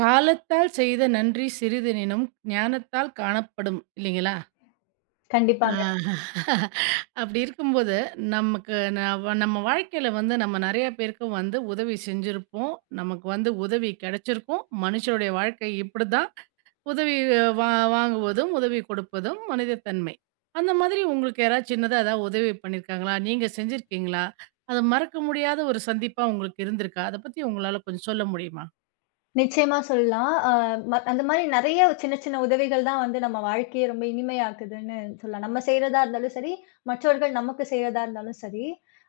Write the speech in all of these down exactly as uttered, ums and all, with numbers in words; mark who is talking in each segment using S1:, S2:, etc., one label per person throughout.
S1: காலத்தால் செய்த நன்றி சிறிதெனினும் ஞானத்தால் காணப்படும் இல்லைங்களா?
S2: கண்டிப்பாங்க.
S1: ஆ. அப்படி இருக்கும்போது, நமக்கு நவ நம்ம வாழ்க்கையில வந்து நம்ம நெறைய பேருக்கு வந்து உதவி செஞ்சிருப்போம். நமக்கு வந்து உதவி கிடைச்சிருக்கும். மனுஷருடைய வாழ்க்கை இப்படிதான். உதவி அஹ், வா வாங்குவதும், உதவி கொடுப்பதும் மனிதத்தன்மை. அந்த மாதிரி உங்களுக்கு யாராவது சின்னதா ஏதாவது உதவி பண்ணியிருக்காங்களா? நீங்க செஞ்சிருக்கீங்களா? அது மறக்க முடியாத ஒரு சந்திப்பா உங்களுக்கு இருந்திருக்கா? அத பத்தி உங்களால கொஞ்சம் சொல்ல முடியுமா?
S2: நிச்சயமா சொல்லலாம். அ ம அந்த மாரி நெறைய சின்ன சின்ன உதவிகள் தான் வந்து நம்ம வாழ்க்கைய ரொம்ப இனிமையாக்குதுன்னு சொல்லலாம். நம்ம செய்றதா இருந்தாலும் சரி, மற்றவர்கள் நமக்கு செய்றதா இருந்தாலும் சரி.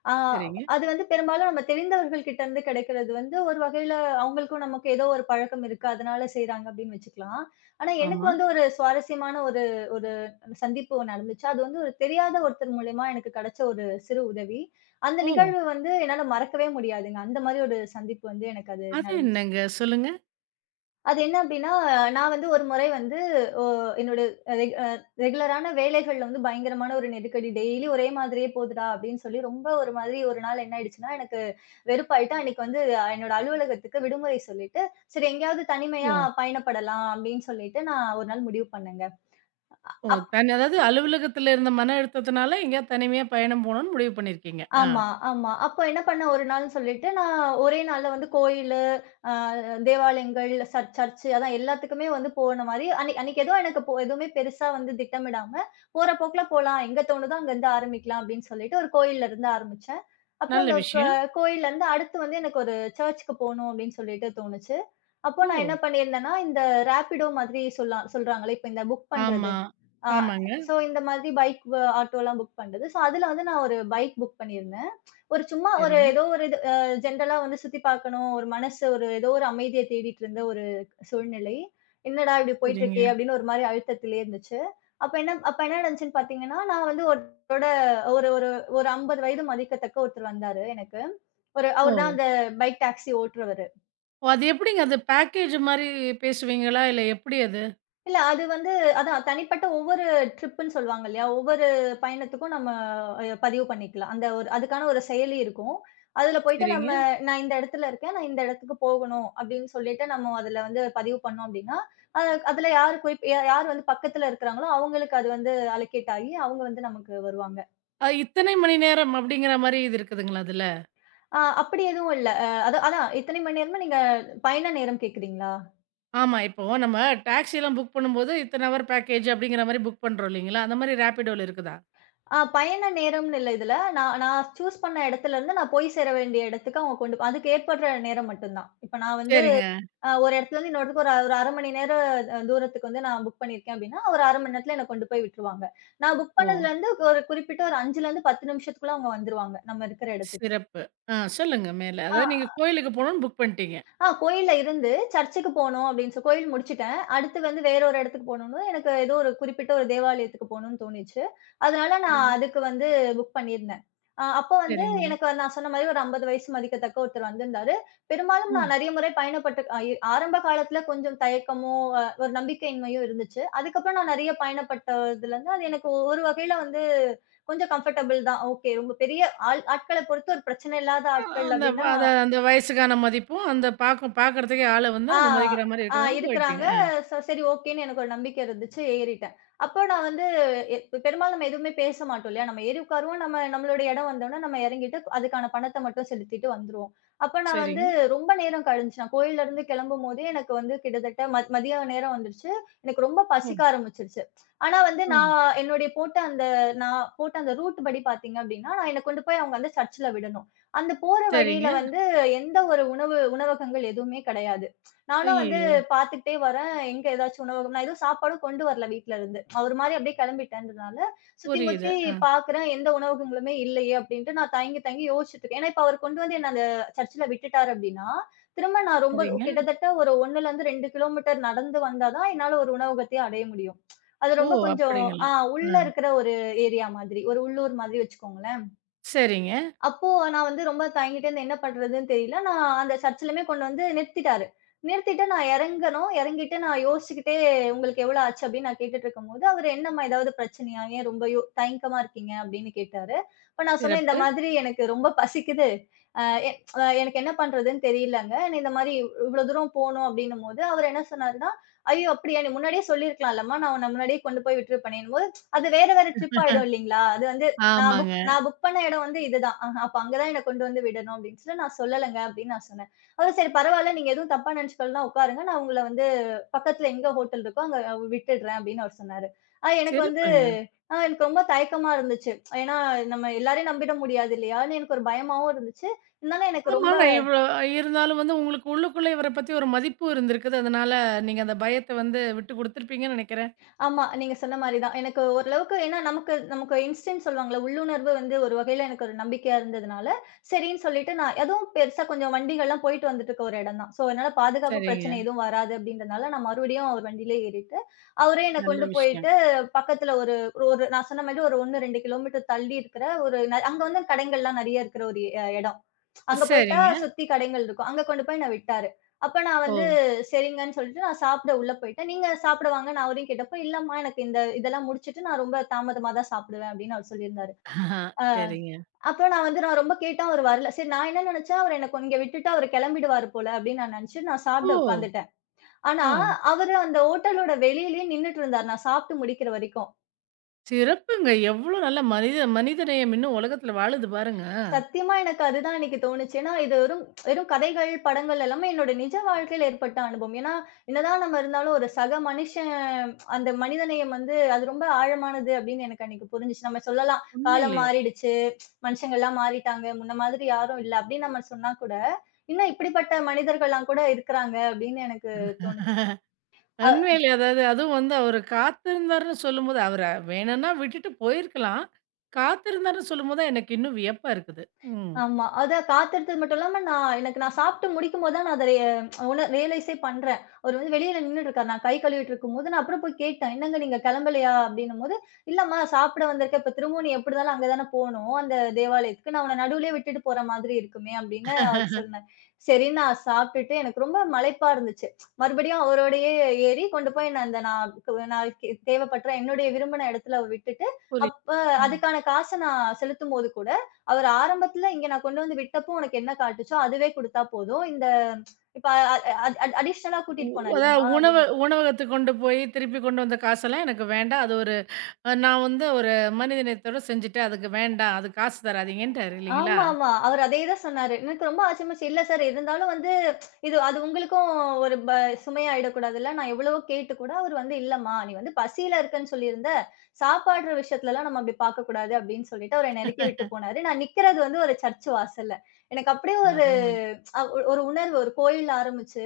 S2: ஆ
S1: சரிங்க.
S2: அது வந்து பெரும்பாலும் நம்ம தெரிந்தவர்கள் கிட்ட இருந்து கிடைக்கிறது வந்து ஒரு வகையில அவங்களுக்கும் நமக்கும் ஏதோ ஒரு பழக்கம் இருக்கு. அதனால செய்றாங்க அப்படின்னு வச்சுக்கலாம். ஆனா எனக்கு
S1: ஆமா.
S2: வந்து ஒரு சுவாரஸ்யமான ஒரு ஒரு சந்திப்பு ஒண்ணு நடந்துச்சு. அது வந்து ஒரு தெரியாத ஒருத்தர் மூலியமா எனக்கு கிடைச்ச ஒரு சிறு உதவி. அந்த
S1: ஓ!
S2: நிகழ்வு வந்து என்னால மறக்கவே முடியாதுங்க. அந்த மாரி ஒரு சந்திப்பு வந்து எனக்கு அது
S1: அது
S2: நடந்துச்சு.
S1: என்னங்க? சொல்லுங்க.
S2: அது என்ன அப்டின்னா, நான் வந்து ஒரு முறை வந்து ஒ என்னோட ரெகு அ ரெகுலரான வேலைகள்ல வந்து பயங்கரமான ஒரு நெருக்கடி. டெய்லி ஒரே மாதிரியே போதுடா அப்டின்னு சொல்லி ரொம்ப ஒரு மாதிரி ஒரு நாள் என்ன ஆயிடுச்சுன்னா, எனக்கு வெறுப்பாயிட்டு அன்னைக்கு வந்து அஹ், என்னோட அலுவலகத்துக்கு விடுமுறை சொல்லிட்டு, சரி எங்கேயாவது தனிமையா
S1: ஓ!
S2: பயணப்படலாம் அப்டின்னு சொல்லிட்டு நான் ஒரு நாள் முடிவு பண்ணேங்க.
S1: ஓ! தனி அதாவது அலுவலகத்துல இருந்த மன அழுத்தத்தினால எங்கேயாவது தனிமையா பயணம் போணும்னு முடிவு பண்ணியிருக்கீங்க. ஆ.
S2: ஆமா, ஆமா. அப்போ என்ன பண்ணேன் ஒரு நாள்ன்னு சொல்லிட்டு, நான் ஒரே நாள்ல வந்து கோயிலு, அ தேவாலயங்கள், சர் சர்ச்சு அதான் எல்லாத்துக்குமே வந்து போன மாரி, அன்னை அன்னைக்கு எதுவும் எனக்கு போ எதுவுமே பெருசா வந்து திட்டமிடாம, போற போக்குல போலாம். எங்க தோணுதோ அங்கருந்து ஆரம்பிக்கலாம் அப்படின்னு சொல்லிட்டு, ஒரு கோயில்ல இருந்து ஆரம்பிச்சேன். அப்புறம்
S1: நல்ல
S2: அந்த க
S1: விஷயம்.
S2: கோயில்லருந்து அடுத்து வந்து எனக்கு ஒரு சர்ச்சுக்கு போணும் அப்படின்னு சொல்லிட்டு தோணுச்சு. அப்போ
S1: ஓ!
S2: நான் என்ன பண்ணியிருந்தேன்னா, இந்த ரேப்பிடோ மாதிரி சொல்லா சொல்றாங்கல்ல, இப்ப இந்த புக் பண்றது.
S1: ஆமா.
S2: அ
S1: ஆமாங்க.
S2: ஸோ இந்த மாதிரி பைக் வ ஆட்டோலாம் புக் பண்றது. ஸோ அதுல வந்து நான் ஒரு பைக் புக் பண்ணியிருந்தேன். ஒரு சும்மா ஒரு
S1: சரிங்க,
S2: ஏதோ ஒரு இது அ ஜென்ரலா வந்து சுத்தி பார்க்கணும். ஒரு மனசு ஒரு ஏதோ ஒரு அமைதிய தேடிட்டு இருந்த ஒரு சூழ்நிலை. என்னடா இப்படி போயிட்டு இருக்கே
S1: சரிங்க.
S2: அப்படின்னு ஒரு மாரி அழுத்தத்திலேயே இருந்துச்சு. அப்ப என்ன அப்ப என்ன நடந்துச்சுன்னு பார்த்தீங்கன்னா, நான் வந்து ஒருத்தரோட ஒரு ஒரு ஒரு ஐம்பது வயது மதிக்கத்தக்க ஒருத்தர் வந்தாரு எனக்கு. ஒரு
S1: ஓ!
S2: அவரு தான் அந்த பைக் டாக்ஸி ஓட்டுறவரு.
S1: ஓ! அது எப்படிங்க? அது பேக்கேஜ் மாரி பேசுவீங்களா? இல்ல எப்படி அது?
S2: இல்ல அது வந்து அதான் தனிப்பட்ட ஒவ்வொரு ட்ரிப்புன்னு சொல்லுவாங்க இல்லையா? ஒவ்வொரு பயணத்துக்கும் நம்ம அ பதிவு பண்ணிக்கலாம். அந்த ஒரு அதுக்கான ஒரு செயலி இருக்கும். அதுல போயிட்டு நம்ம
S1: சரிங்க.
S2: நான் இந்த இடத்துல இருக்கேன். நான் இந்த இடத்துக்கு போகணும் அப்படின்னு சொல்லிட்டு நம்ம அதுல வந்து பதிவு பண்ணோம் அப்படின்னா, அது அதுல யார் குறிப் யா யார் வந்து பக்கத்துல இருக்கிறாங்களோ அவங்களுக்கு அது வந்து அலோகேட் ஆகி அவங்க வந்து நமக்கு வருவாங்க.
S1: அ இத்தனை மணி நேரம் அப்படிங்கிற மாரி இது இருக்குதுங்களா அதுல?
S2: அ அப்படி எதுவும் இல்ல. அ அதான் அதான் இத்தனை மணி நேரமா நீங்க பயண நேரம் கேட்கிறீங்களா?
S1: ஆமா. இப்போ நம்ம டாக்ஸிலாம் புக் பண்ணும்போது, இத்தனை ஹவர் பேக்கேஜ் அப்படிங்கிற மாரி புக் பண்றோம் இல்லைங்களா? அந்த மாரி ரேபிடோல இருக்குதா?
S2: ஆ பயண நேரம்னு இல்ல இதுல. நான் நான் சூஸ் பண்ண இடத்துலருந்து நான் போய் சேர வேண்டிய இடத்துக்கு அவங்க கொண்டு போ- அதுக்கு ஏற்படுற நேரம் மட்டும் தான். இப்ப நான் வந்து
S1: சரிங்க.
S2: அ ஒரு இடத்துலருந்து இன்னொரு இடத்துக்கு ஒரு ஒரு அரை மணி நேர அ தூரத்துக்கு வந்து நான் புக் பண்ணியிருக்கேன் அப்டின்னா, ஒரு அரை மணி நேரத்துல என்ன கொண்டு போய் விட்டுருவாங்க. நான் புக்
S1: ஓ!
S2: பண்ணதுலருந்து ஒரு குறிப்பிட்ட ஒரு 5லருந்து பத்து நிமிஷத்துக்குள்ள அவங்க வந்துருவாங்க, நம்ம இருக்கிற இடத்துக்கு.
S1: சிறப்பு. ஆ, சொல்லுங்க மேல.
S2: ஆ
S1: அதாவது நீங்க கோயிலுக்கு போணும்னு புக் பண்ணிட்டீங்க.
S2: ஆ கோயில்ல இருந்து சர்ச்சுக்கு போணும் அப்படின்னு சொ கோயில் முடிச்சுட்டேன். அடுத்து வந்து வேற ஒரு இடத்துக்கு போணும்னு எனக்கு ஏதோ ஒரு குறிப்பிட்ட ஒரு தேவாலயத்துக்கு போணும்னு தோணிச்சு. அதனால நான்
S1: சரிங்க.
S2: அதுக்கு வந்து புக் பண்ணியிருந்தேன். அ அப்போ வந்து
S1: சரிங்க.
S2: எனக்கு வந்து நான் சொன்ன மாரி ஒரு ஐம்பது வயசு மதிக்கத்தக்க ஒருத்தர் வந்திருந்தாரு. பெரும்பாலும் நான்
S1: ம்.
S2: நெறைய முறை பயணப்பட்டு அ ஆரம்ப காலத்துல கொஞ்சம் தயக்கமோ, அ ஒரு நம்பிக்கையின்மையும் இருந்துச்சு. அதுக்கப்புறம் நான் நெறைய பயணப்பட்டதுலருந்து அது எனக்கு ஒ- ஒரு வகையில வந்து கொஞ்சம் கம்ஃபர்டபுள் தான். ஓகே ரொம்ப பெரிய ஆள் ஆட்கள பொறுத்து ஒரு பிரச்சனை இல்லாத
S1: அ
S2: ஆட்கள்
S1: அந்த
S2: அப்படின்னா
S1: அத அந்த வயசுக்கான மதிப்பும், அந்த பாக்கும் பாக்குறதுக்கே ஆள வந்து
S2: ஆ,
S1: நம்ம மதிக்கிற மாரி
S2: ஆ
S1: இருக்கிறவங்க
S2: இருக்கிறாங்க.
S1: போயிட்டீங்க. ஆ.
S2: சோ சரி ஓகேன்னு எனக்கு ஒரு நம்பிக்கை இருந்துச்சு. ஏறிட்டேன். அப்போ நான் வந்து எ இப்ப பெரும்பாலும் நம்ம எதுவுமே பேச மாட்டோம் இல்லையா? நம்ம ஏறி உட்காருவோம். நம்ம நம்மளோட இடம் வந்தோனே நம்ம இறங்கிட்டு அதுக்கான பணத்த மட்டும் செலுத்திட்டு வந்துருவோம். அப்ப நான் வந்து
S1: சரிங்க.
S2: ரொம்ப நேரம் கழிஞ்சு நான் கோயில்லருந்து கிளம்பும்போதே எனக்கு வந்து கிட்டத்தட்ட ம மதிய நேரம் வந்துருச்சு. எனக்கு ரொம்ப
S1: ஓ!
S2: பசிக்க ஆரம்பிச்சுருச்சு. ஆனா வந்து
S1: ம்.
S2: நான் என்னுடைய போட்ட அந்த நான் போட்ட அந்த ரூட் படி பார்த்தீங்க அப்டின்னா, நான் என்ன கொண்டு போய் அவங்க அந்த சர்ச்சில விடணும். அந்த போற வழியில
S1: சரிங்க.
S2: வந்து எந்த ஒரு உணவு உணவகங்கள் எதுவுமே கிடையாது. நானும் வந்து
S1: ஐய்யயோ!
S2: பார்த்துக்கிட்டே வரேன். எங்க ஏதாச்சும் உணவகம். நான் எதுவும் சாப்பாடும் கொண்டு வரல வீட்ல இருந்து. ஒரு மாரி அப்படியே கிளம்பிட்டேன்றதுனால, சுத்தி
S1: புரியுது.
S2: முத்தி
S1: ஆ.
S2: பார்க்குறேன் எந்த உணவகங்களுமே இல்லையே அப்படின்ட்டு நான் தயங்கி தயங்கி யோசிச்சுட்டு இருக்கேன். ஏன்னா, இப்ப அவர் கொண்டு வந்து என்ன அந்த சர்ச்சில விட்டுட்டாரு அப்படின்னா, திரும்ப நான் ரொம்ப
S1: சரிங்க.
S2: கிட்டத்தட்ட ஒரு 1லேருந்து இரண்டு கிலோமீட்டர் நடந்து வந்தா தான் என்னால ஒரு உணவகத்தையே அடைய முடியும். அது
S1: ஓ!
S2: ரொம்ப கொஞ்சம் ஆ
S1: அப்படிங்களா? ஆ.
S2: உள்ள இருக்கிற ஒரு ஏரியா மாதிரி. ஒரு உள்ளூர் மாதிரி வச்சுக்கோங்களேன்.
S1: சரிங்க.
S2: அப்போ நான் வந்து ரொம்ப தயங்கிட்டே இருந்தேன். என்ன பண்றதுன்னு தெரியல. நான் அந்த சர்ச்சிலுமே கொண்டு வந்து நிறுத்திட்டாரு. நிறுத்திட்டு நான் இறங்கணும். இறங்கிட்டு நான் யோசிச்சுக்கிட்டே, "உங்களுக்கு எவ்வளோ ஆச்சு?" அப்படின்னு நான் கேட்டுட்டு இருக்கும்போது, அவரு, "என்னம்மா ஏதாவது பிரச்சனையா? ஏன் ரொம்ப யோ தயக்கமா இருக்கீங்க?" அப்படின்னு கேட்டாரு. அப்ப நான் சொன்னேன், "இந்த
S1: சிறப்பு.
S2: மாதிரி எனக்கு ரொம்ப பசிக்குது. அ எ ஆஹ் எனக்கு என்ன பண்றதுன்னு தெரியலங்க. நான் இந்த மாதிரி இவ்வளோ தூரம் போணும்." அப்படின்னும்போது, அவர் என்ன சொன்னாருன்னா, "ஐயோ! அப்படியா? நீ முன்னாடியே சொல்லியிருக்கலாம்லம்மா. நான் உன்ன முன்னாடியே கொண்டு போய் விட்டுருப்பேனேன்னும்போது" அது வேற வேற ட்ரிப் ஆயிடும் இல்லைங்களா? அது வந்து நான் புக்
S1: ஆமாங்க.
S2: நான் புக் பண்ண இடம் வந்து இதுதான். அஹ அப்ப அங்க தான் என்ன கொண்டு வந்து விடணும் அப்படின்னு சொல்லி நான் சொல்லலங்க அப்படின்னு நான் சொன்னேன். அவ சரி பரவால்ல நீங்க எதுவும் தப்பா நினைச்சுக்கலன்னா உட்காருங்க. நான் உங்கள வந்து பக்கத்துல எங்க ஹோட்டல் இருக்கோ அங்க விட்டுடுறேன் அப்படின்னு அவர் சொன்னாரு. ஆ எனக்கு வந்து
S1: சிறப்புங்க.
S2: ஆ எனக்கு ரொம்ப தயக்கமா இருந்துச்சு. ஏன்னா நம்ம எல்லாரையும் நம்பிட முடியாது இல்லையான்னு எனக்கு ஒரு பயமாவும் இருந்துச்சு. இருந்தாலும் எனக்கு
S1: ஆமா,
S2: ரொம்ப.
S1: நான் இவ்ளோ இருந்தாலும் வந்து உங்களுக்கு உள்ளுக்குள்ள இவர பத்தி ஒரு மதிப்பு இருந்திருக்குது. அதனால நீங்க அந்த பயத்த வந்து விட்டு குடுத்துருப்பீங்கன்னு நெனைக்கிறேன்.
S2: ஆமா, நீங்க சொன்ன மாரி தான். எனக்கு ஓரளவுக்கு ஏன்னா நமக்கு நமக்கு இன்ஸ்டிங்க்ட் சொல்லுவாங்கல்ல, உள்ளுணர்வு வந்து ஒரு வகையில எனக்கு ஒரு நம்பிக்கையா இருந்ததுனால, சரின்னு சொல்லிட்டு நான் அதுவும் பெருசா கொஞ்சம் வண்டிகள்லாம் போயிட்டு வந்துட்டு இருக்க ஒரு இடம் தான். ஸோ அதனால பாதுகாப்பு
S1: சரிங்க.
S2: பிரச்சனை எதுவும் வராது அப்படின்றனால, நான் மறுபடியும் அவர் வண்டியிலே ஏறிட்டு, அவரே என்ன
S1: நல்ல
S2: கொண்டு
S1: விஷயம்.
S2: போயிட்டு பக்கத்துல ஒரு ஒரு நான் சொன்ன மாதிரி ஒரு ஒன்று, இரண்டு கிலோமீட்டர் தள்ளி இருக்கிற ஒரு ந அங்க வந்து கடைங்கள்லாம் நெறைய இருக்கிற ஒரு எ இடம். அங்க போயிட்டா
S1: சரிங்க.
S2: சுத்தி கடைங்கள் இருக்கும். அங்க கொண்டு போய் என்ன விட்டாரு. அப்ப நான்
S1: ஓ!
S2: வந்து சரிங்கன்னு சொல்லிட்டு நான் சாப்பிட உள்ள போயிட்டேன். "நீங்க சாப்பிட வாங்க" நான் அவரையும் கேட்டப்போ, "இல்லம்மா எனக்கு இந்த இதெல்லாம் முடிச்சுட்டு நான் ரொம்ப தாமதமா தான் சாப்பிடுவேன்" அப்படின்னு அவர் சொல்லியிருந்தாரு. அ
S1: சரிங்க.
S2: அப்புறம் நான் வந்து நான் ரொம்ப கேட்டேன் அவர் வரல. சரி நான் என்ன நினைச்சேன், அவர் எனக்கு இங்க விட்டுட்டு அவர் கிளம்பிடுவாரு போல அப்படின்னு நான் நினைச்சு நான்
S1: ஓ!
S2: சாப்பிட உட்காந்துட்டேன். ஆனா,
S1: ஆ.
S2: அவரு அந்த ஹோட்டலோட வெளியிலேயே நின்னுட்டு இருந்தாரு. நான் சாப்பிட்டு முடிக்கிற வரைக்கும்.
S1: சிறப்புங்க. எவ்ளோ நல்ல மனித மனிதநேயம் இன்னும் உலகத்துல வாழுது பாருங்க.
S2: சத்தியமா எனக்கு அதுதான் இன்னைக்கு தோணுச்சு. ஏன்னா, இது வெறும் வெறும் கதைகள், படங்கள் எல்லாமே என்னோட நிஜ வாழ்க்கையில ஏற்பட்ட அனுபவம். ஏன்னா, என்னதான் நம்ம இருந்தாலும் ஒரு சக மனுஷன் அந்த மனிதநேயம் வந்து அது ரொம்ப ஆழமானது அப்படின்னு எனக்கு அன்னைக்கு புரிஞ்சுச்சு. நம்ம சொல்லலாம், "காலம்
S1: உண்மையிலே.
S2: மாறிடுச்சு, மனுஷங்கள்லாம் மாறிட்டாங்க, முன்ன மாதிரி யாரும் இல்ல" அப்படின்னு நம்ம சொன்னா கூட, இன்னும் இப்படிப்பட்ட மனிதர்கள்லாம் கூட இருக்கிறாங்க அப்படின்னு எனக்கு தோணுச்சு.
S1: உண்மையிலே அதாவது அதுவும் வந்து அவரு காத்திருந்தாருன்னு சொல்லும்போது, அவர வேணும்னா விட்டுட்டு போயிருக்கலாம். காத்திருந்தாருன்னு சொல்லும்போது தான் எனக்கு இன்னும் வியப்பா இருக்குது. ம்.
S2: ஆமா. அதான் காத்திருத்தது மட்டும் இல்லாம, நான் எனக்கு நான் சாப்பிட்டு முடிக்கும்போது தான் நான் அத ரி உண ரியலைஸே பண்றேன். அவரு வந்து வெளியில நின்னுட்டு இருக்காரு. நான் கை கழுவிட்டு இருக்கும்போது, நான் அப்புறம் போய் கேட்டேன். "என்னங்க நீங்க கிளம்பலையா?" அப்படின்னும்போது, "இல்லம்மா சாப்பிட வந்திருக்கேன். இப்ப திரும்பவும் நீ எப்படி இருந்தாலும் அங்க தானே போணும், அந்த தேவாலயத்துக்கு. நான் உன்ன நடுவுலயே விட்டுட்டு போற மாதிரி இருக்குமே" அப்படின்னு அவரு சொன்னாரு. சரின்னு நான் சாப்பிட்டுட்டு எனக்கு ரொம்ப மலைப்பா இருந்துச்சு. மறுபடியும் அவரோடயே ஏறி கொண்டு போய் நான் அந்த நான் நான் தேவைப்பட்ட என்னுடைய விரும்பின இடத்துல விட்டுட்டு,
S1: புரியுது.
S2: அப்ப
S1: அ.
S2: அதுக்கான காச நான் செலுத்தும்போது கூட அவர் ஆரம்பத்துல இங்க நான் கொண்டு வந்து விட்டப்போ, உனக்கு என்ன காட்டுச்சோ அதுவே குடுத்தா போதும். இந்த இப்ப அ அ அ அடிஷனலா கூட்டிட்டு
S1: அதாவது
S2: போனேன்லம்மா
S1: உணவு
S2: அப்படின்னு.
S1: உணவகத்துக்கு கொண்டு போய் திருப்பி கொண்டு வந்த காசெல்லாம் எனக்கு வேண்டாம். அது ஒரு அ, நான் வந்து ஒரு மனிதநேயத்தோட செஞ்சுட்டேன். அதுக்கு வேண்டாம். அது காசு தராதீங்கன்ட்டாரு இல்லைங்களா?
S2: ஆமாமா. அவர் அதே தான் சொன்னாரு. எனக்கு ரொம்ப ஆச்சரியமாச்சு. இல்ல சார் இருந்தாலும் வந்து இது அது உங்களுக்கும் ஒரு ப சுமையாயிடக்கூடாதுல்ல. நான் எவ்வளவோ கேட்டு கூட அவரு வந்து, "இல்லம்மா, நீ வந்து பசியில இருக்கன்னு சொல்லியிருந்த. சாப்பாடுற விஷயத்துலலாம் நம்ம அப்படி பார்க்கக்கூடாது." அப்படின்னு சொல்லிட்டு அவரு என்னை நெருக்கி விட்டு போனாரு. நான் நிக்கிறது வந்து ஒரு சர்ச் வாசல்ல. எனக்கு அப்படியே ஒரு
S1: அருமை.
S2: அ ஒரு உணர்வு, ஒரு கோயில் ஆரம்பிச்சு,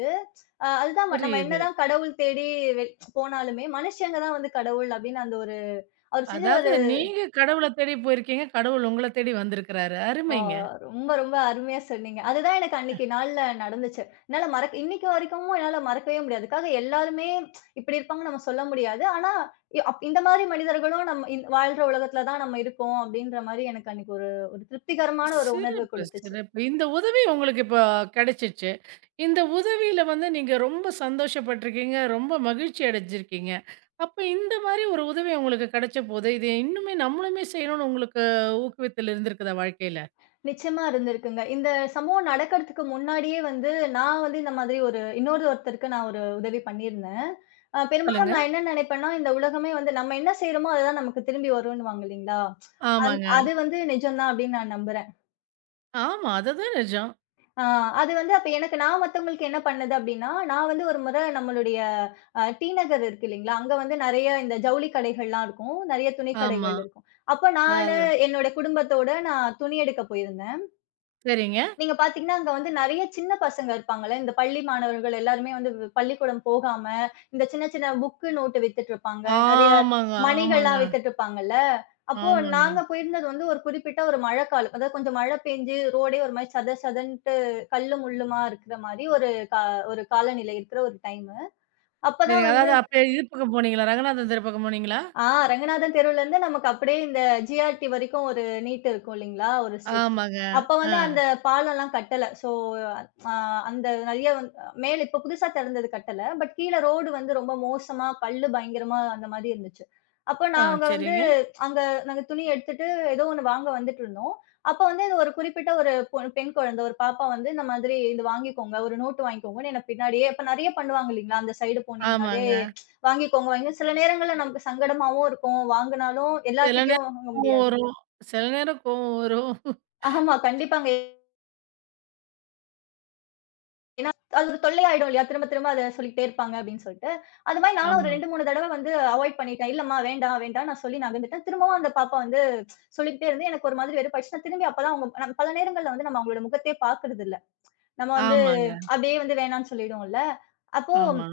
S2: அ அதுதான் ம நம்ம
S1: புரியுது.
S2: என்னதான் கடவுள் தேடி வெ போனாலுமே, மனுஷங்க தான் வந்து கடவுள் அப்படின்னு அந்த ஒரு அவரு செஞ்ச
S1: அதாவது
S2: ஒரு.
S1: நீங்க கடவுள தேடி போயிருக்கீங்க. கடவுள் உங்கள தேடி வந்திருக்கிறாரு.
S2: ஆ
S1: அருமைங்க.
S2: ரொம்ப, ரொம்ப அருமையா சொன்னீங்க. அதுதான் எனக்கு அன்னைக்கு நாள்ல நடந்துச்சு. என்னால மறக்க இன்னைக்கு வரைக்கும் என்னால மறக்கவே முடியாது. அதுக்காக எல்லாருமே இப்படி இருப்பாங்கன்னு நம்ம சொல்ல முடியாது. ஆனா, இ அப் இந்த மாரி மனிதர்களும் நம்ம இந் வாழ்ற உலகத்துல தான் நம்ம இருக்கோம் அப்படின்ற மாரி எனக்கு அன்னைக்கு ஒரு ஒரு திருப்திகரமான ஒரு உணர்வு
S1: சிறப்பு,
S2: கொடுத்துச்சு.
S1: சிறப்பு. இந்த உதவி உங்களுக்கு இப்போ கிடைச்சிச்சு. இந்த உதவியில வந்து நீங்க ரொம்ப சந்தோஷப்பட்டுருக்கீங்க. ரொம்ப மகிழ்ச்சி அடைஞ்சிருக்கீங்க. அப்ப இந்த மாரி ஒரு உதவி உங்களுக்கு கிடைச்சபோது, இது இன்னுமே நம்மளுமே செய்யணும்னு உங்களுக்கு ஊக்குவித்தல் இருந்திருக்குதா வாழ்க்கையில?
S2: நிச்சயமா இருந்திருக்குங்க. இந்த சம்பவம் நடக்கிறதுக்கு முன்னாடியே வந்து, நான் வந்து இந்த மாதிரி ஒரு இன்னொரு ஒருத்தருக்கு நான் ஒரு உதவி பண்ணியிருந்தேன். அ பெரும்பாலும்
S1: சொல்லுங்க.
S2: நான் என்ன நினைப்பேன்னா, இந்த உலகமே வந்து நம்ம என்ன செய்றோமோ அதுதான் நமக்கு திரும்பி வருன்னுவாங்க இல்லைங்களா? அந்
S1: ஆமாங்க.
S2: அது வந்து நிஜம் தான் அப்படின்னு நான் நம்புறேன்.
S1: ஆமா. அதுதான் நிஜம்.
S2: ஆ அது வந்து அப்ப எனக்கு நான் மத்தவங்களுக்கு என்ன பண்ணுது அப்படின்னா, நான் வந்து ஒரு முறை நம்மளுடைய அ டி நகர் இருக்கு இல்லைங்களா? அங்க வந்து நெறைய இந்த ஜவுளி கடைகள்லாம் இருக்கும். நெறைய துணி
S1: ஆமா.
S2: கடைகள் இருக்கும். அப்ப நானு,
S1: அதாவது
S2: என்னோட குடும்பத்தோட நான் துணி எடுக்க போயிருந்தேன்.
S1: சரிங்க.
S2: நீங்க பாத்தீங்கன்னா, அங்க வந்து நெறைய சின்ன பசங்க இருப்பாங்கல்ல. இந்த பள்ளி மாணவர்கள் எல்லாருமே வந்து வி- பள்ளிக்கூடம் போகாம, இந்த சின்ன சின்ன புக்கு, நோட்டு வித்துட்டுருப்பாங்க. நெறைய
S1: ஆமாங்க, ஆமாங்க,
S2: மணிகள்லாம் வித்துட்டுருப்பாங்கல்ல. அப்போ
S1: ஆமாங்க.
S2: நாங்க போயிருந்தது வந்து ஒரு குறிப்பிட்ட ஒரு மழைக்காலம். அதாவது கொஞ்சம் மழை பெஞ்சு ரோடே ஒரு மாரி சத சதன்ட்டு கல்லும், முள்ளுமா இருக்கிற மாரி ஒரு கா ஒரு காலநிலை இருக்கிற ஒரு டைமு. அப்பதான்
S1: சரிங்க.
S2: வந்து
S1: அதாவது அப்ப இது பக்கம் போனீங்களா? ரங்கநாதன் தெரு பக்கம் போனீங்களா?
S2: ஆ ரங்கநாதன் தெருவுலருந்து நமக்கு அப்படியே இந்த ஜி ஆர் டி வரைக்கும் ஒரு நீட் இருக்கும் இல்லைங்களா? ஒரு ஸ்ட்ரெச்.
S1: ஆமாங்க.
S2: அப்ப
S1: ஆ,
S2: வந்து அந்த பாலம்லாம் கட்டல. ஸோ அ அந்த நெறைய வந் மேல இப்ப புதுசா திறந்தது கட்டல. பட் கீழ ரோடு வந்து ரொம்ப மோசமா, கல்லு பயங்கரமா அந்த மாரி இருந்துச்சு. அப்ப
S1: ஆ,
S2: நாங்க வந்து
S1: சரிங்க.
S2: அங்க நாங்க துணி எடுத்துட்டு ஏதோ ஒண்ணு வாங்க வந்துட்டுருந்தோம். அப்ப வந்து இது ஒரு குறிப்பிட்ட ஒரு பொ பெண் குழந்தை, ஒரு பாப்பா வந்து இந்த மாதிரி "இது வாங்கிக்கோங்க, ஒரு நோட்டு வாங்கிக்கோங்கன்னு" என்ன பின்னாடியே அப்ப நெறைய பண்ணுவாங்க இல்லைங்களா? அந்த சைடு போனீங்கனாலே
S1: ஆமாங்க.
S2: வாங்கிக்கோங்க, வாங்கிக்கோங்க. சில நேரங்கள்ல நமக்கு சங்கடமாவும் இருக்கும். வாங்குனாலும்
S1: சில
S2: எல்லார்கிட்டயும்
S1: நேரம்
S2: வாங்க
S1: கோவம்
S2: முடியாது.
S1: வரும். சில நேரம் கோவம் வரும்.
S2: ஆமா, கண்டிப்பாங்க. ஏன்னா, அது ஒரு தொல்லையாயிடும் இல்லையா? திரும்ப திரும்ப அத சொல்லிட்டே இருப்பாங்க அப்படின்னு சொல்லிட்டு. அது மாரி நானும் ஒரு
S1: ஆமா.
S2: இரண்டு, மூன்று தடவ வந்து அவாய்ட் பண்ணிட்டேன். இல்லம்மா வேண்டாம், வேண்டாம்ன்னு நான் சொல்லி நகர்ந்துட்டேன். திரும்பவும் அந்த பாப்பா வந்து சொல்லிக்கிட்டே இருந்து எனக்கு ஒரு மாதிரி வெறுப்பாயிடுச்சு. நான் திரும்பி அப்பதான் அவங்க நம் பல நேரங்கள்ல வந்து நம்ம அவங்களோட முகத்தையே பார்க்கறது இல்ல. நம்ம வந்து
S1: ஆமாங்க.
S2: அப்படியே வந்து வேணான்னு சொல்லிடுவோம்ல. அப்போ
S1: ஆமா.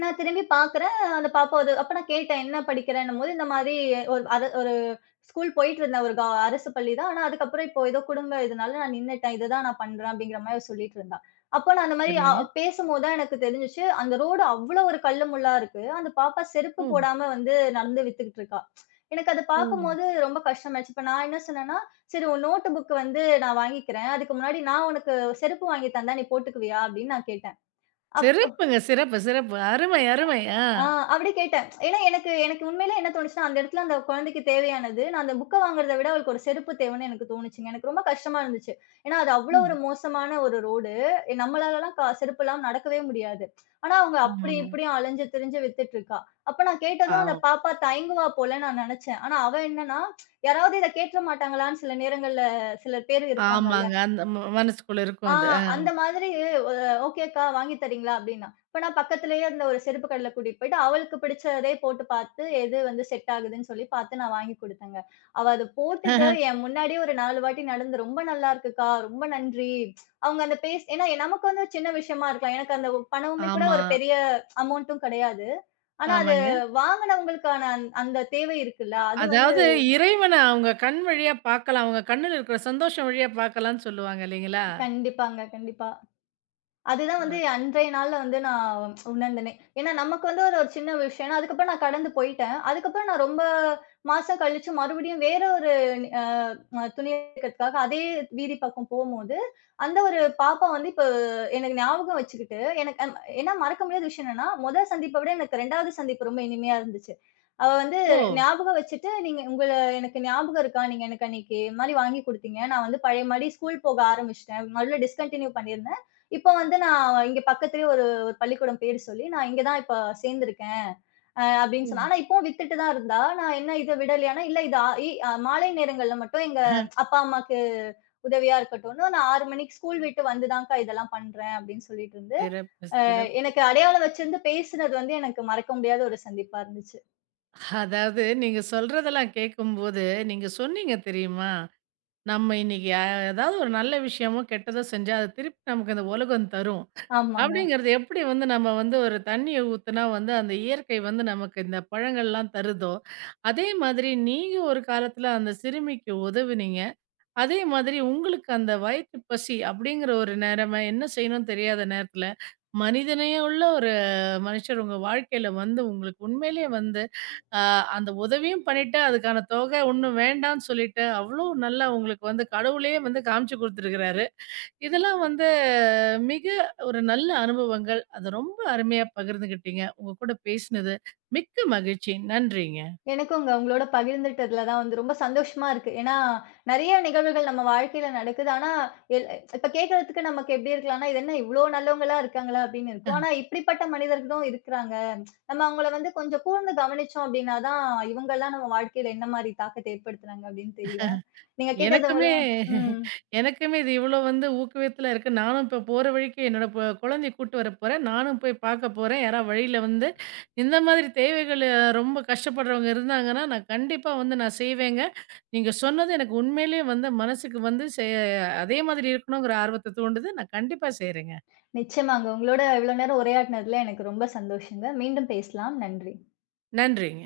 S2: நான் திரும்பி பாக்குறேன். அந்த பாப்பா அது அப்ப நான் கேட்டேன், "என்ன படிக்கிறன்னும்போது?" இந்த மாரி ஒரு அது ஒரு ஸ்கூல் போயிட்டுருந்த ஒரு க அரசு பள்ளி தான். ஆனா, அதுக்கப்புறம் இப்போ ஏதோ குடும்ப இதுனால நான் நின்னுட்டேன். இதுதான் நான் பண்றேன் அப்படிங்கிற மாரி அவ சொல்லிட்டு இருந்தா. அப்போ நான் அந்த மாரி அ
S1: சரிங்க.
S2: பேசும்போது தான் எனக்கு தெரிஞ்சுச்சு, அந்த ரோடு அவ்ளோ ஒரு கல்லு முள்ளா இருக்கு. அந்த பாப்பா செருப்பு
S1: ம்,
S2: போடாம வந்து நடந்து வித்துக்கிட்டு இருக்கா. எனக்கு அத
S1: ம்.
S2: பாக்கும்போது ரொம்ப கஷ்டமாயிடுச்சு. இப்ப நான் என்ன சொன்னேன்னா, "சரி உன் நோட்டு புக் வந்து நான் வாங்கிக்கிறேன். அதுக்கு முன்னாடி நான் உனக்கு செருப்பு வாங்கி தந்தா நீ போட்டுக்குவியா?" அப்படின்னு நான் கேட்டேன். அப்
S1: சிறப்புங்க. சிறப்பு, சிறப்பு. அருமை, அருமை. ஆ.
S2: ஆ அப்படி கேட்டேன். ஏன்னா எனக்கு எனக்கு உண்மையிலே என்ன தோணுச்சுன்னா, அந்த இடத்துல அந்த குழந்தைக்கு தேவையானது, நான் அந்த புக்க வாங்குறத விட அவளுக்கு ஒரு செருப்பு தேவைன்னு எனக்கு தோணுச்சுங்க. எனக்கு ரொம்ப கஷ்டமா இருந்துச்சு. ஏன்னா அது அவ்வளோ ஒரு
S1: ம்.
S2: மோசமான ஒரு ரோடு. நம்மளாலலாம் க செருப்பு இல்லாம நடக்கவே முடியாது. ஆனா அவங்க அப்படி
S1: ஆமாங்க.
S2: இப்படியும் அலைஞ்சு திரிஞ்சு வித்துட்டு இருக்கா. அப்ப நான் கேட்டதும் அந்த
S1: பாவம்.
S2: பாப்பா தயங்குவா போலன்னு நான் நெனச்சேன். ஆனா அவ என்னன்னா, யாராவது இத கேட்ற மாட்டாங்களான்னு சில நேரங்கள்ல சில பேர் இருப்பாங்கல்ல.
S1: ஆமாங்க. அந்த ம மனசுக்குள்ள
S2: ஆ
S1: இருக்கும் அது.
S2: அந்த மாதிரி ஒ "ஓகே அக்கா வாங்கி தரீங்களா?" அப்படின்னா. அப்ப நான் பக்கத்திலேயே இருந்த ஒரு செருப்பு கடையில கூட்டிட்டு போயிட்டு, அவளுக்கு பிடிச்சதே போட்டு பார்த்து, எது வந்து செட் ஆகுதுன்னு சொல்லி பார்த்து நான் வாங்கி குடுத்தேங்க. அவ அத போட்டுட்டு என் முன்னாடியே ஒரு நான்கு வாட்டி நடந்து, "ரொம்ப நல்லா இருக்குக்கா. ரொம்ப நன்றி." அவங்க அந்த பேஸ் ஏன்னா நமக்கு வந்து ஒரு சின்ன விஷயமா இருக்கலாம். எனக்கு அந்த பணமுமே கூட
S1: ஆமா.
S2: ஒரு பெரிய அமௌண்ட்டும் கிடையாது. ஆனா அது
S1: ஆமாங்க.
S2: வாங்குனவங்களுக்கான அந் அந்த தேவை இருக்குல்ல, அது வந்து
S1: அதாவது இறைவன அவங்க கண் வழியா பார்க்கலாம். அவங்க கண்ணுல இருக்கிற சந்தோஷம் வழியா பார்க்கலாம்ன்னு சொல்லுவாங்க இல்லைங்களா?
S2: கண்டிப்பாங்க, கண்டிப்பா. அதுதான் வந்து அன்றைய நாள்ல வந்து நான் உணர்ந்தேனே. ஏன்னா நமக்கு வந்து ஒரு ஒரு சின்ன விஷயம். அதுக்கப்புறம் நான் கடந்து போயிட்டேன். அதுக்கப்புறம் நான் ரொம்ப மாசம் கழிச்சு மறுபடியும் வேற ஒரு அ துணி எடுக்கிறதுக்காக அதே வீதி பக்கம் போம்போது, அந்த ஒரு பாப்பா வந்து இப்ப எனக்கு ஞாபகம் வச்சுக்கிட்டு, எனக்கு அம் ஏன்னா மறக்க முடியாத விஷயம் என்னன்னா, முதல் சந்திப்ப விட எனக்கு ரெண்டாவது சந்திப்பு ரொம்ப இனிமையா இருந்துச்சு. அவ வந்து
S1: ஓ!
S2: ஞாபகம் வச்சுட்டு, "நீங்க உங்கள எனக்கு ஞாபகம் இருக்கா? நீங்க எனக்கு அன்னைக்கு இது மாரி வாங்கி குடுத்தீங்க. நான் வந்து பழைய மாரி ஸ்கூல் போக ஆரம்பிச்சுட்டேன். மறுபடியும் டிஸ்கன்டின்யூ பண்ணியிருந்தேன். இப்ப வந்து நான் இங்க பக்கத்துலயே ஒரு ஒரு பள்ளிக்கூடம் பேர் சொல்லி, "நான் இங்க தான் இப்ப சேர்ந்திருக்கேன்" அ அப்படின்னு சொன்னா.
S1: ம்.
S2: ஆனா இப்பவும் வித்துட்டு தான் இருந்தா. நான் என்ன இத விடலையானா, "இல்ல இது ஆ இ அஹ் மாலை நேரங்கள்ல மட்டும் எங்க அப்பா, அம்மாக்கு உதவியா இருக்கட்டும்னு, நான் ஆறு மணிக்கு ஸ்கூல் விட்டு வந்து தான்க்கா இதெல்லாம் பண்றேன்" அப்படின்னு சொல்லிட்டு இருந்து,
S1: சிறப்பு, சிறப்பு.
S2: எனக்கு அடையாளம் வச்சிருந்து பேசுனது வந்து எனக்கு மறக்க முடியாத ஒரு சந்திப்பா இருந்துச்சு.
S1: அதாவது நீங்க சொல்றதெல்லாம் கேட்கும்போது, நீங்க சொன்னீங்க தெரியுமா? நம்ம இன்னைக்கு அ ஏதாவது ஒரு நல்ல விஷயமோ, கெட்டதோ செஞ்சா, அத திருப்பி நமக்கு இந்த உலகம் தரும்.
S2: ஆமாங்க.
S1: அப்படிங்கிறது எப்படி வந்து நம்ம வந்து ஒரு தண்ணிய ஊத்துனா வந்து அந்த இயற்கை வந்து நமக்கு இந்த பழங்கள்லாம் தருதோ, அதே மாதிரி நீங்க ஒரு காலத்துல அந்த சிறுமிக்கு உதவுனீங்க. அதே மாதிரி உங்களுக்கு அந்த வயிற்று பசி அப்படிங்கிற ஒரு நேரமா என்ன செய்யணும்னு தெரியாத நேரத்துல மனிதனையே உள்ள ஒரு மனுஷர் உங்க வாழ்க்கையில வந்து உங்களுக்கு உண்மையிலேயே வந்து ஆஹ், அந்த உதவியும் பண்ணிட்டு அதுக்கான தொகை ஒன்றும் வேண்டாம்னு சொல்லிட்டு அவ்வளோ நல்லா உங்களுக்கு வந்து கடவுளே வந்து காமிச்சு கொடுத்துருக்கிறாரு. இதெல்லாம் வந்து மிக ஒரு நல்ல அனுபவங்கள். அதை ரொம்ப அருமையா பகிர்ந்துக்கிட்டீங்க. உங்க கூட பேசினது மிக்க மகிழ்ச்சி. நன்றிங்க.
S2: எனக்குங்க உங்களோட பகிர்ந்துட்டதுல தான் வந்து ரொம்ப சந்தோஷமா இருக்கு. ஏன்னா, நெறைய நிகழ்வுகள் நம்ம வாழ்க்கையில நடக்குது. ஆனா, எல் இப்ப கேட்கறதுக்கு நமக்கு எப்படி இருக்கலாம்னா, இது என்ன இவ்ளோ நல்லவங்களா இருக்காங்களா? அப்படின்னு இருக்கும். ஆனா, இப்படிப்பட்ட மனிதர்களும் இருக்கிறாங்க. நம்ம அவங்கள வந்து கொஞ்சம் கூர்ந்து கவனிச்சோம் அப்படின்னா தான், இவங்கலாம் நம்ம வாழ்க்கையில என்ன மாரி தாக்கத்த ஏற்படுத்துனாங்க அப்படின்னு தெரியும். நீங்க கேட்டது
S1: எனக்குமே,
S2: மூலமா ம்.
S1: எனக்குமே இது இவ்வளோ வந்து ஊக்குவித்தலா இருக்கு. நானும் இப்போ போற வழிக்கு என்னோட பொ குழந்தைய கூட்டு வர போறேன். நானும் போய் பார்க்க போறேன். யாராவது வழியில வந்து இந்த மாதிரி தேவைகள் அஹ், ரொம்ப கஷ்டப்படுறவங்க இருந்தாங்கன்னா, நான் கண்டிப்பா வந்து நான் செய்வேங்க. நீங்க சொன்னது எனக்கு உண்மையிலேயே வந்து மனசுக்கு வந்து செ அதே மாதிரி இருக்கணுங்கிற ஆர்வத்த தூண்டுது. நான் கண்டிப்பா செய்றேங்க.
S2: நிச்சயமாங்க. உங்களோட இவ்வளோ நேரம் உரையாடுனதுல எனக்கு ரொம்ப சந்தோஷங்க. மீண்டும் பேசலாம். நன்றி.
S1: நன்றிங்க.